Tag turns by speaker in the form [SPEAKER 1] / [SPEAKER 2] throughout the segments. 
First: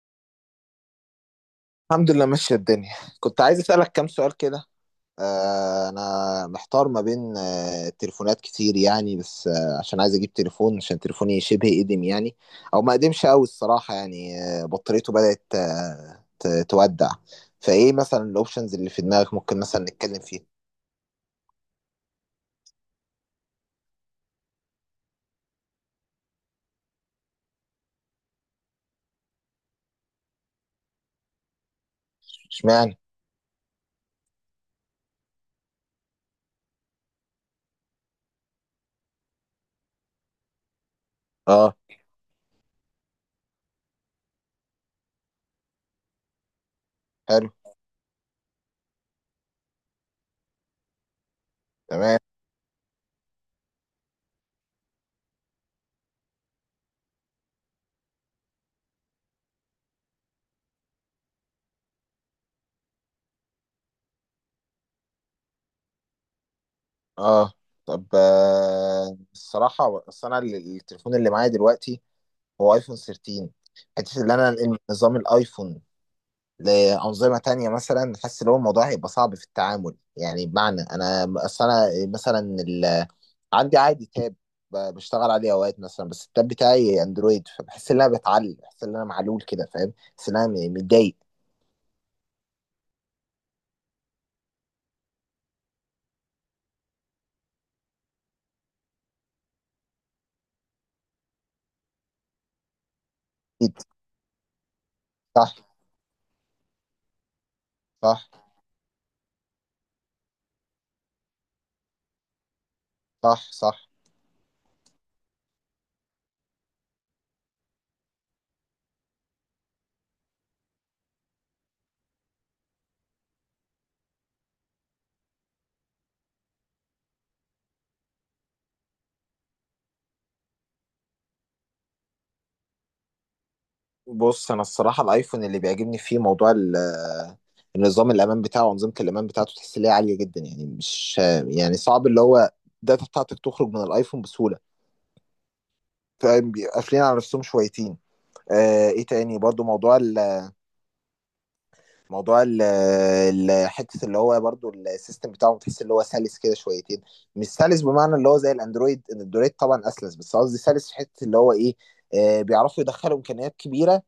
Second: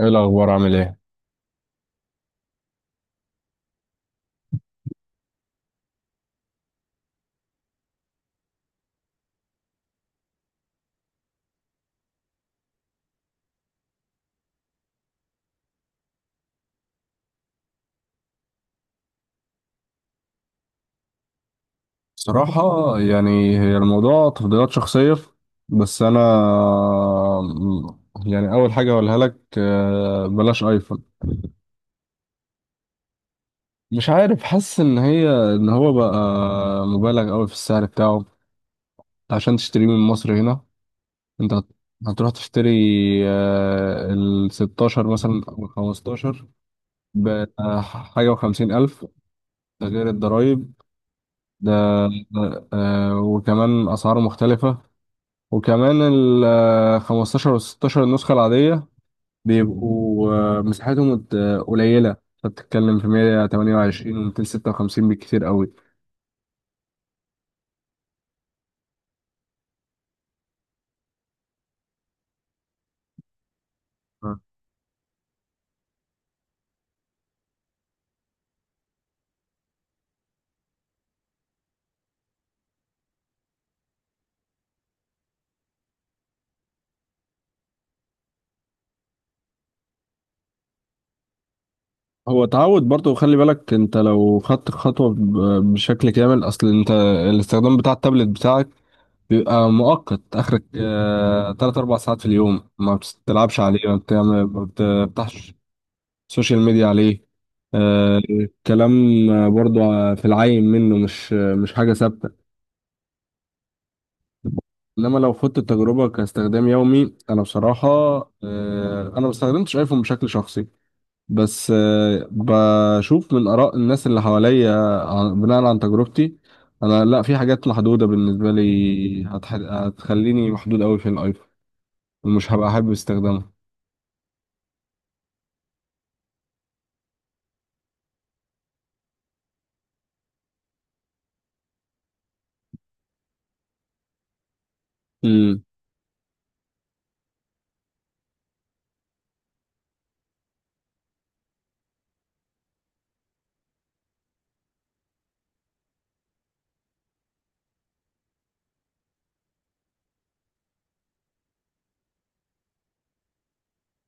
[SPEAKER 1] ايه الاخبار؟ عامل ايه؟
[SPEAKER 2] الحمد لله، ماشية الدنيا. كنت عايز أسألك كام سؤال كده. أنا محتار ما بين تليفونات كتير يعني، بس عشان عايز أجيب تليفون، عشان تليفوني شبه قديم يعني. أو ما قديمش أوي الصراحة، يعني بطاريته بدأت تودع. فإيه مثلا الأوبشنز اللي في دماغك ممكن مثلا نتكلم فيها؟
[SPEAKER 1] صراحة، يعني هي الموضوع تفضيلات شخصية. بس انا يعني اول حاجة اقولها لك بلاش ايفون.
[SPEAKER 2] اشمعنى؟
[SPEAKER 1] مش عارف، حاسس ان هي ان هو بقى مبالغ قوي في السعر بتاعه عشان تشتريه من مصر هنا. انت هت-
[SPEAKER 2] أه.
[SPEAKER 1] هتروح تشتري ال 16 مثلا او ال 15
[SPEAKER 2] حلو.
[SPEAKER 1] بحاجة وخمسين الف. ده غير الضرايب ده
[SPEAKER 2] تمام.
[SPEAKER 1] وكمان اسعاره مختلفة. وكمان ال 15 وال 16 النسخة العادية بيبقوا قليلة، فبتتكلم في 128 و 256 بالكتير قوي.
[SPEAKER 2] أه طب، الصراحة، التليفون اللي معايا دلوقتي هو أيفون 13. حته ان
[SPEAKER 1] آه.
[SPEAKER 2] انا انقل من نظام الايفون لأنظمة تانية مثلا، حاسس إن هو الموضوع هيبقى صعب في التعامل، يعني بمعنى أنا أصل أنا مثلا ال... عندي عادي تاب، بشتغل عليه أوقات مثلا، بس التاب بتاعي أندرويد، فبحس إن أنا بتعلق، بحس إن أنا معلول كده، فاهم، بحس إن أنا متضايق.
[SPEAKER 1] هو تعود برضه، خلي بالك انت لو خدت خطوة بشكل كامل. اصل انت الاستخدام بتاع التابلت بتاعك بيبقى مؤقت، اخرك تلات اربع ساعات في اليوم، ما بتلعبش
[SPEAKER 2] أكيد.
[SPEAKER 1] عليه، ما بتفتحش
[SPEAKER 2] صح.
[SPEAKER 1] سوشيال ميديا عليه
[SPEAKER 2] صح.
[SPEAKER 1] الكلام. برضه في العين منه، مش حاجة ثابتة.
[SPEAKER 2] صح، صح.
[SPEAKER 1] انما لو خدت التجربه كاستخدام يومي، انا بصراحه انا ما استخدمتش ايفون بشكل شخصي، بس بشوف من اراء الناس اللي حواليا. بناء عن تجربتي، انا لا، في حاجات محدوده بالنسبه لي هتخليني محدود قوي في الايفون ومش هبقى احب استخدامه.
[SPEAKER 2] بص، أنا الصراحة الأيفون اللي بيعجبني فيه موضوع النظام الأمان بتاعه وأنظمة الأمان بتاعته، تحس إن هي عالية جدا، يعني مش، يعني صعب اللي هو الداتا بتاعتك تخرج من الأيفون بسهولة،
[SPEAKER 1] امم.
[SPEAKER 2] فاهم، بيبقى قافلين على نفسهم شويتين. ايه تاني برضو موضوع حته اللي هو برضو السيستم بتاعه، تحس اللي هو سلس كده شويتين. مش سلس بمعنى اللي هو زي الاندرويد، الاندرويد طبعا اسلس، بس قصدي سلس في حته اللي هو ايه، بيعرفوا يدخلوا امكانيات كبيره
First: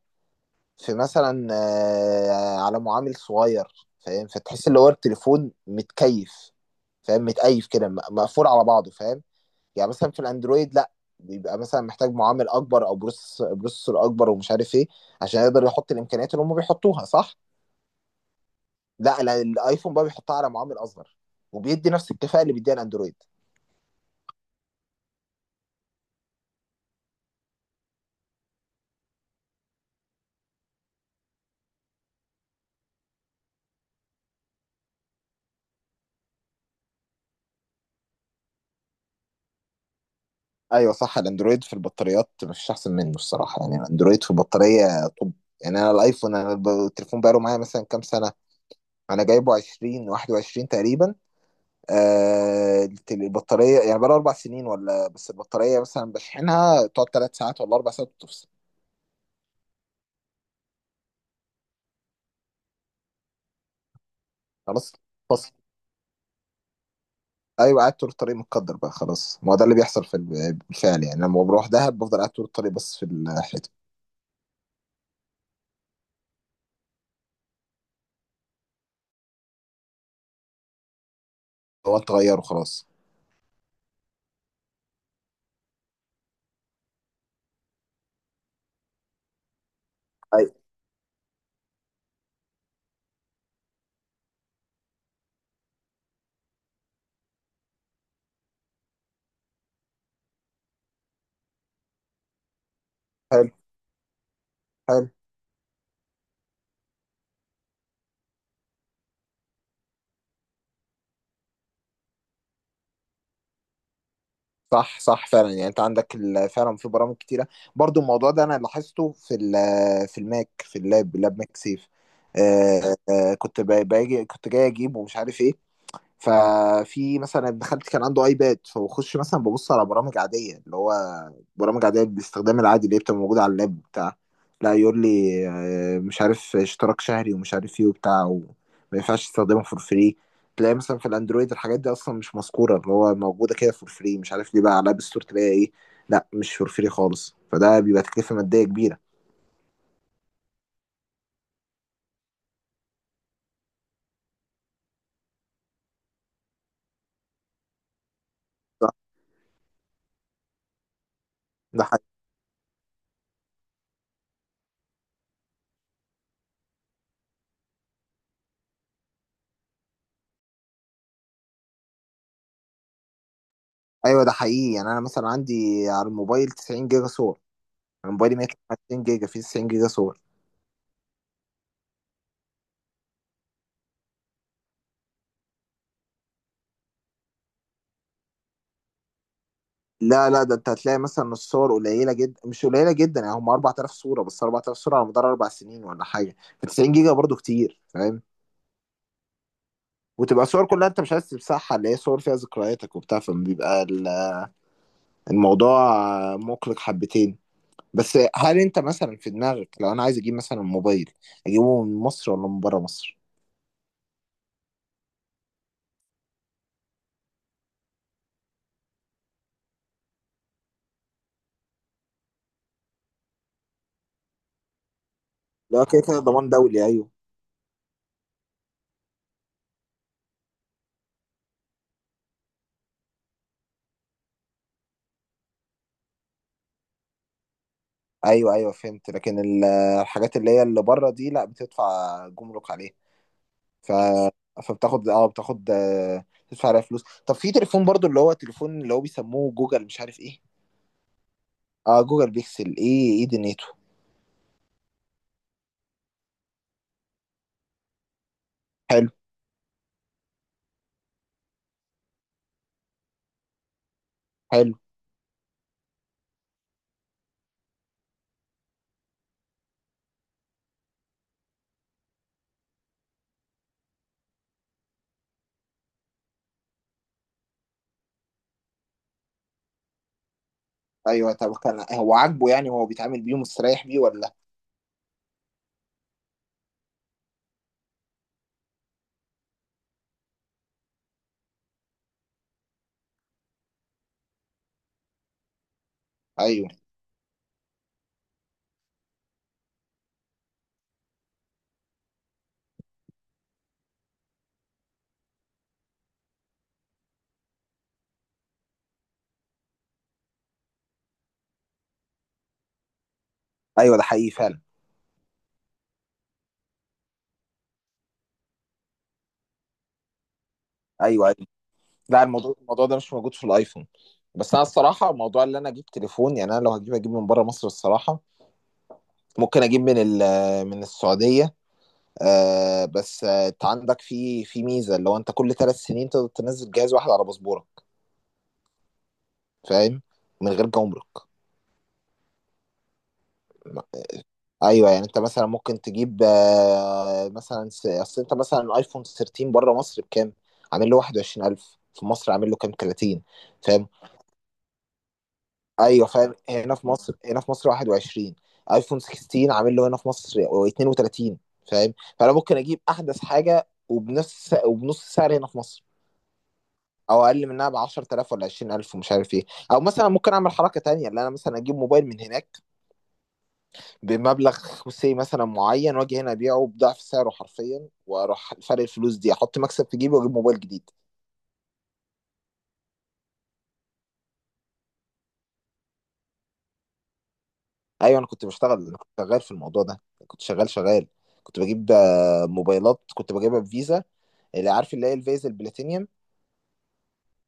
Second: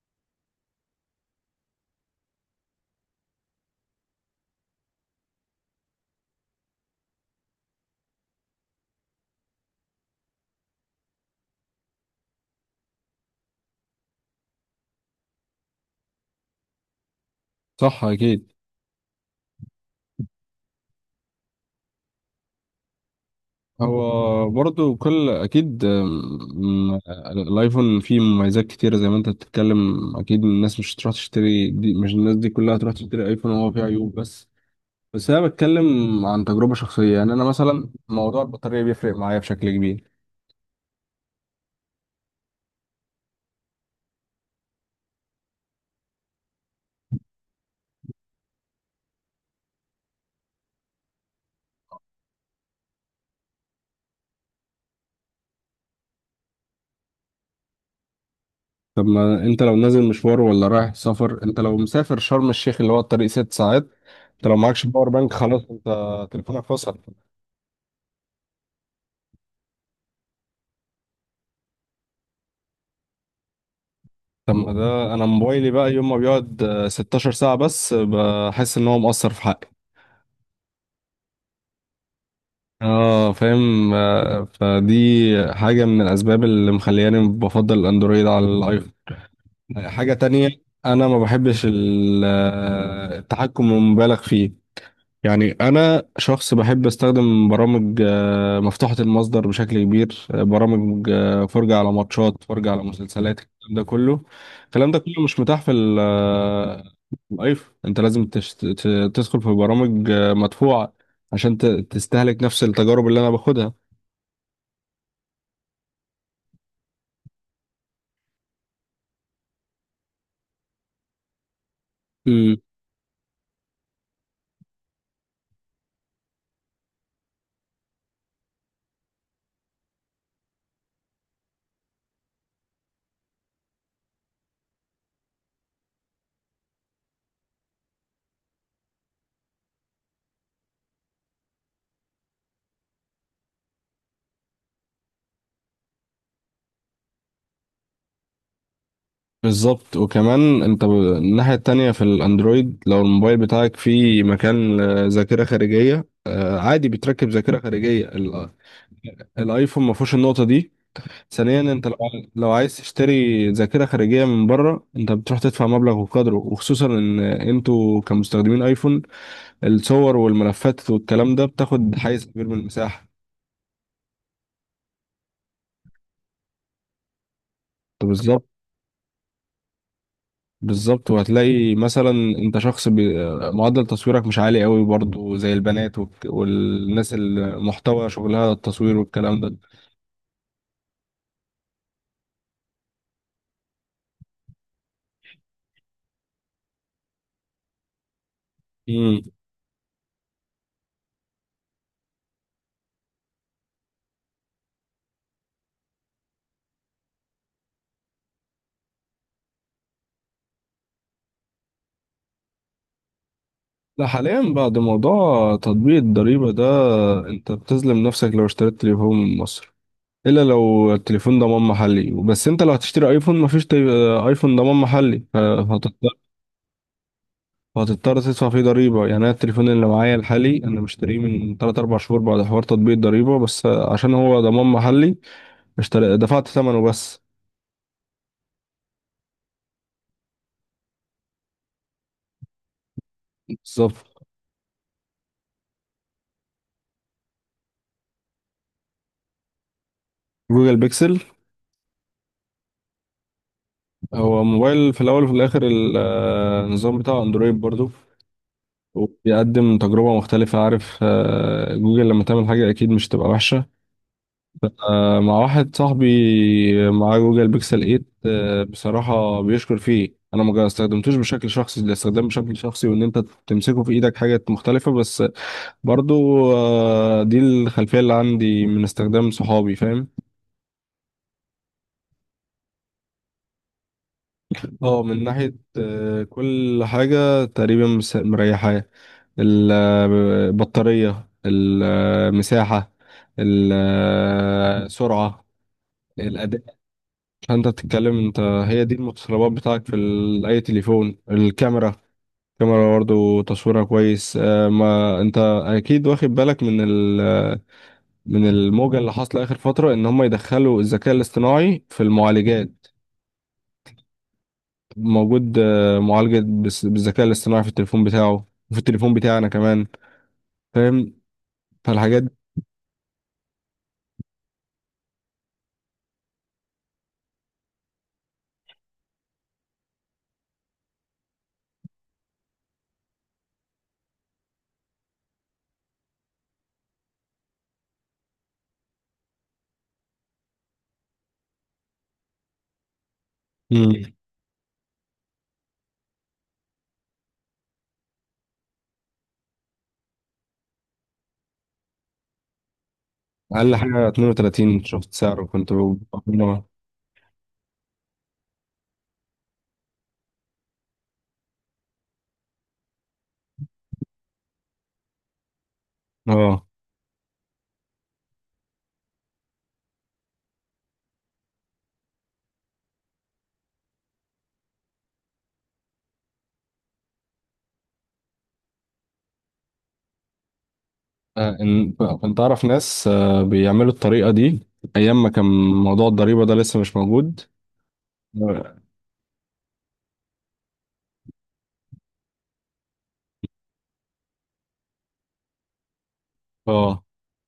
[SPEAKER 2] في مثلا، على معامل صغير، فاهم، فتحس اللي هو التليفون متكيف، فاهم، متقيف كده، مقفول على بعضه، فاهم. يعني مثلا في الاندرويد لا، بيبقى مثلا محتاج معامل اكبر او بروسيسور اكبر ومش عارف ايه، عشان يقدر يحط الامكانيات اللي هم بيحطوها. صح.
[SPEAKER 1] صح اكيد.
[SPEAKER 2] لا، لا، الايفون بقى بيحطها على معامل اصغر، وبيدي نفس الكفاءه اللي بيديها الاندرويد.
[SPEAKER 1] هو برضو كل اكيد. الايفون فيه مميزات كتيره زي ما انت بتتكلم، اكيد الناس مش هتروح تشتري دي. مش الناس دي كلها هتروح تشتري ايفون وهو فيه عيوب، بس انا بتكلم عن تجربه شخصيه. يعني انا مثلا موضوع البطاريه بيفرق معايا بشكل كبير.
[SPEAKER 2] ايوه، صح، الاندرويد في البطاريات مفيش احسن منه الصراحه يعني، الاندرويد في البطاريه. طب، يعني انا الايفون التليفون بقاله معايا مثلا كام سنه، انا جايبه 20 21 تقريبا. البطاريه يعني بقاله اربع سنين ولا، بس البطاريه مثلا بشحنها تقعد ثلاث ساعات ولا اربع ساعات وتفصل.
[SPEAKER 1] طب ما انت لو نازل مشوار ولا رايح سفر، انت لو مسافر شرم الشيخ اللي هو الطريق ست ساعات، انت لو معكش
[SPEAKER 2] خلاص،
[SPEAKER 1] باور بانك،
[SPEAKER 2] فصل.
[SPEAKER 1] خلاص انت تليفونك فصل.
[SPEAKER 2] ايوه، قاعد طول الطريق، متقدر بقى، خلاص، ما هو ده اللي بيحصل بالفعل يعني، لما بروح دهب بفضل قاعد طول الطريق، بس في الحته
[SPEAKER 1] طب ما ده انا موبايلي بقى يوم ما بيقعد 16 ساعه بس بحس ان هو مقصر في حقي.
[SPEAKER 2] هو انت غيره خلاص.
[SPEAKER 1] اه، فاهم. فدي حاجة من الأسباب اللي مخلياني بفضل الأندرويد على الآيفون. حاجة تانية،
[SPEAKER 2] ايوه.
[SPEAKER 1] أنا ما بحبش التحكم المبالغ فيه. يعني أنا شخص بحب أستخدم برامج مفتوحة المصدر بشكل كبير، برامج فرجة على ماتشات، فرجة على مسلسلات،
[SPEAKER 2] حلو.
[SPEAKER 1] الكلام ده كله.
[SPEAKER 2] حلو.
[SPEAKER 1] مش متاح في في الآيفون. أنت لازم تدخل في برامج مدفوعة عشان تستهلك نفس التجارب اللي أنا باخدها.
[SPEAKER 2] صح، صح، فعلا يعني انت عندك فعلا في برامج كتيره، برضو الموضوع ده انا لاحظته في الماك، في اللاب، لاب ماك سيف.
[SPEAKER 1] مم.
[SPEAKER 2] كنت ب- باجي كنت جاي اجيب ومش عارف ايه. ففي مثلا ابن خالتي كان عنده ايباد، فبخش مثلا ببص على برامج عاديه، اللي هو برامج عاديه بالاستخدام العادي، اللي هي بتبقى موجوده على اللاب بتاع، لا يقول لي مش عارف اشتراك شهري ومش عارف ايه وبتاع، وما ينفعش تستخدمه فور فري، تلاقي مثلا في الاندرويد الحاجات دي اصلا مش مذكوره، اللي هو موجوده كده فور فري، مش عارف ليه بقى، على الاب ستور تلاقي ايه، لا مش فور فري خالص، فده بيبقى تكلفه ماديه كبيره.
[SPEAKER 1] بالظبط. وكمان انت الناحية التانية في الاندرويد، لو الموبايل بتاعك فيه مكان ذاكرة خارجية عادي بتركب ذاكرة خارجية.
[SPEAKER 2] صح.
[SPEAKER 1] الايفون ما فيهوش النقطة دي. ثانيا،
[SPEAKER 2] ده
[SPEAKER 1] انت لو
[SPEAKER 2] حقيقي.
[SPEAKER 1] لو عايز تشتري ذاكرة خارجية من بره انت بتروح تدفع مبلغ وقدره، وخصوصا ان انتوا كمستخدمين ايفون الصور والملفات والكلام ده بتاخد حيز كبير من المساحة.
[SPEAKER 2] ايوه، ده حقيقي يعني، انا مثلا عندي على الموبايل 90 جيجا صور. أنا موبايلي 130 جيجا، فيه 90 جيجا صور.
[SPEAKER 1] بالظبط. وهتلاقي مثلا انت شخص معدل تصويرك مش عالي قوي برضو، زي البنات والناس المحتوى شغلها التصوير والكلام ده.
[SPEAKER 2] لا لا، ده انت هتلاقي مثلا الصور قليله جدا، مش قليله جدا يعني، هم 4000 صوره، بس 4000 صوره على مدار اربع سنين ولا حاجه، ف 90 جيجا برضو كتير، فاهم،
[SPEAKER 1] امم.
[SPEAKER 2] وتبقى صور كلها انت مش عايز تمسحها، اللي هي صور فيها ذكرياتك وبتاع، فبيبقى الموضوع مقلق حبتين. بس هل انت مثلا في دماغك، لو انا عايز اجيب مثلا موبايل، اجيبه من مصر ولا من بره مصر؟
[SPEAKER 1] لا، حاليا بعد موضوع تطبيق الضريبة ده انت بتظلم نفسك لو اشتريت تليفون من مصر، الا لو التليفون ضمان محلي. بس انت لو هتشتري ايفون مفيش ايفون ضمان محلي
[SPEAKER 2] لا، كده
[SPEAKER 1] فهتضطر
[SPEAKER 2] كده ضمان دولي، ايوه.
[SPEAKER 1] تدفع فيه ضريبة. يعني أنا التليفون اللي معايا الحالي أنا مشتريه من 3 4 شهور بعد حوار تطبيق الضريبة، بس عشان هو ضمان محلي اشتري دفعت ثمنه بس.
[SPEAKER 2] ايوه، ايوه فهمت، لكن الحاجات اللي هي اللي بره دي لا، بتدفع جمرك عليها، ف،
[SPEAKER 1] بالظبط.
[SPEAKER 2] فبتاخد، اه بتاخد آه، تدفع عليها فلوس. طب في تليفون برضو اللي هو تليفون اللي هو بيسموه جوجل مش عارف ايه.
[SPEAKER 1] جوجل بيكسل
[SPEAKER 2] اه، جوجل بيكسل، ايه ايه دنيته؟
[SPEAKER 1] هو موبايل في الاول وفي الاخر، النظام بتاعه اندرويد برضو
[SPEAKER 2] حلو.
[SPEAKER 1] وبيقدم تجربة مختلفة. عارف جوجل لما تعمل حاجة أكيد مش تبقى وحشة.
[SPEAKER 2] حلو.
[SPEAKER 1] مع واحد صاحبي معاه جوجل بيكسل 8 بصراحة بيشكر فيه. أنا ما استخدمتوش بشكل شخصي، ده استخدام بشكل شخصي. وإن أنت تمسكه في إيدك حاجة مختلفة، بس برضو دي الخلفية اللي عندي من استخدام صحابي، فاهم.
[SPEAKER 2] ايوه، طب كان هو عاجبه يعني، هو بيتعامل بيه ومستريح بيه ولا؟
[SPEAKER 1] اه، من ناحية كل حاجة تقريبا مريحاه: البطارية، المساحة، السرعة، الأداء.
[SPEAKER 2] ايوه،
[SPEAKER 1] فأنت بتتكلم، انت هي دي المتطلبات بتاعك في أي تليفون. الكاميرا، الكاميرا برضه تصويرها كويس. ما انت أكيد واخد بالك من من الموجة اللي حاصلة آخر فترة إن هم يدخلوا الذكاء الاصطناعي في المعالجات.
[SPEAKER 2] ايوه، ده حقيقي فعلا.
[SPEAKER 1] موجود معالجة بالذكاء الاصطناعي في التليفون بتاعه وفي التليفون بتاعي أنا كمان، فاهم.
[SPEAKER 2] ايوه، ايوه.
[SPEAKER 1] فالحاجات
[SPEAKER 2] لا،
[SPEAKER 1] دي.
[SPEAKER 2] الموضوع ده مش موجود في الايفون. بس انا الصراحه، موضوع اللي انا اجيب تليفون، يعني انا لو هجيب اجيب من بره مصر الصراحه، ممكن اجيب من السعوديه. آه، بس انت عندك في ميزه، اللي هو انت كل ثلاث سنين تقدر تنزل جهاز واحد على باسبورك، فاهم، من غير جمرك.
[SPEAKER 1] مم.
[SPEAKER 2] ايوه، يعني انت مثلا ممكن تجيب، اصل انت مثلا ايفون 13 بره مصر بكام؟ عامل له 21,000، في مصر عامل له كام، 30؟
[SPEAKER 1] أقل
[SPEAKER 2] فاهم.
[SPEAKER 1] حاجة 32، شفت سعره كنت
[SPEAKER 2] ايوه، فاهم، هنا في مصر، 21. ايفون 16 عامل له هنا في مصر 32. فاهم، فانا ممكن اجيب احدث حاجه وبنفس السعر هنا في مصر،
[SPEAKER 1] اه.
[SPEAKER 2] او اقل منها ب 10,000 ولا 20,000 ومش عارف ايه. او مثلا ممكن اعمل حركه تانية، اللي انا مثلا اجيب موبايل من هناك بمبلغ مثلا معين، واجي هنا ابيعه بضعف سعره حرفيا، واروح فرق الفلوس دي احط مكسب في جيبي، واجيب موبايل جديد.
[SPEAKER 1] آه، إن- كنت أعرف ناس بيعملوا الطريقة دي أيام ما كان موضوع الضريبة ده لسه مش موجود.
[SPEAKER 2] ايوه،
[SPEAKER 1] اه.
[SPEAKER 2] انا كنت شغال في الموضوع ده، كنت شغال شغال، كنت بجيب موبايلات، كنت بجيبها بفيزا، اللي عارف اللي هي الفيزا البلاتينيوم.
[SPEAKER 1] آه،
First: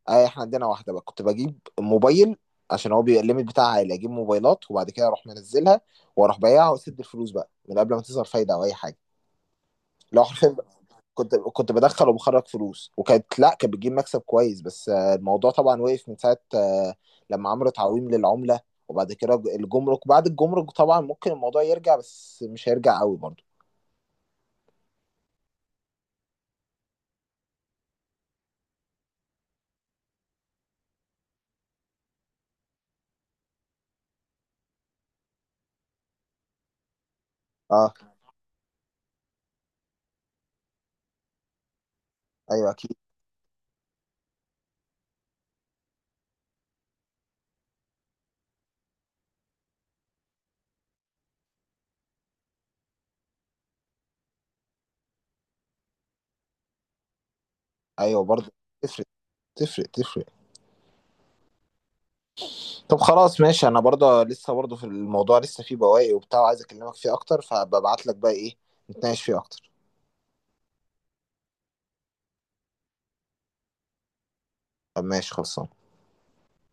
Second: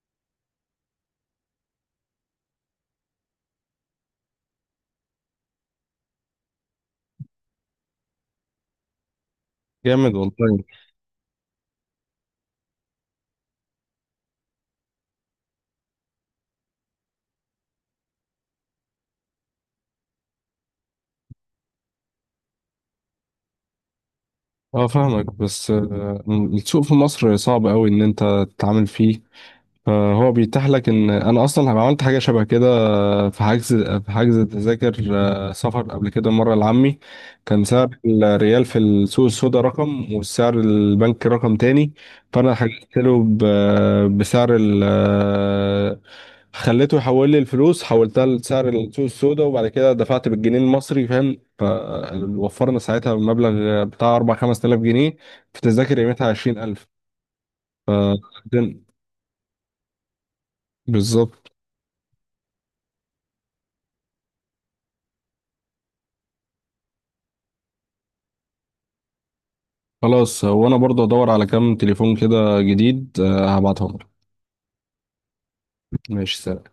[SPEAKER 2] اه، احنا عندنا واحده بقى، كنت بجيب موبايل عشان هو بيبقى الليميت بتاعها عالي، اجيب موبايلات وبعد كده اروح منزلها، واروح بايعها واسد الفلوس بقى من قبل ما تظهر فايده او اي حاجه.
[SPEAKER 1] جامد
[SPEAKER 2] لو حرفيا
[SPEAKER 1] والله.
[SPEAKER 2] كنت بدخل وبخرج فلوس، وكانت لا كانت بتجيب مكسب كويس، بس الموضوع طبعا وقف من ساعه، لما عملوا تعويم للعمله، وبعد كده الجمرك، بعد الجمرك طبعا ممكن الموضوع يرجع، بس مش هيرجع قوي برضه.
[SPEAKER 1] اه، فاهمك. بس السوق في مصر صعب أوي إن أنت تتعامل فيه، فهو بيتاح لك. ان انا اصلا عملت حاجه شبه كده في حجز، تذاكر سفر قبل كده مره لعمي، كان
[SPEAKER 2] اه.
[SPEAKER 1] سعر الريال في السوق السوداء رقم والسعر البنك رقم تاني. فانا
[SPEAKER 2] ايوه اكيد.
[SPEAKER 1] حجزت له بسعر ال آه، خليته يحول لي الفلوس، حولتها لسعر السوق السوداء وبعد كده دفعت بالجنيه المصري، فاهم. فوفرنا ساعتها مبلغ بتاع 4 5000 جنيه في تذاكر قيمتها 20000.
[SPEAKER 2] ايوه برضه، تفرق، تفرق تفرق.
[SPEAKER 1] بالظبط.
[SPEAKER 2] طب خلاص ماشي، انا برضه لسه برضه في الموضوع، لسه فيه بواقي وبتاع، وعايز اكلمك فيه اكتر، فببعت لك بقى ايه نتناقش فيه اكتر.
[SPEAKER 1] خلاص، وانا برضه ادور على كام تليفون كده جديد هبعتهم لك.
[SPEAKER 2] طب ماشي، خلصان.
[SPEAKER 1] ماشي، سلام.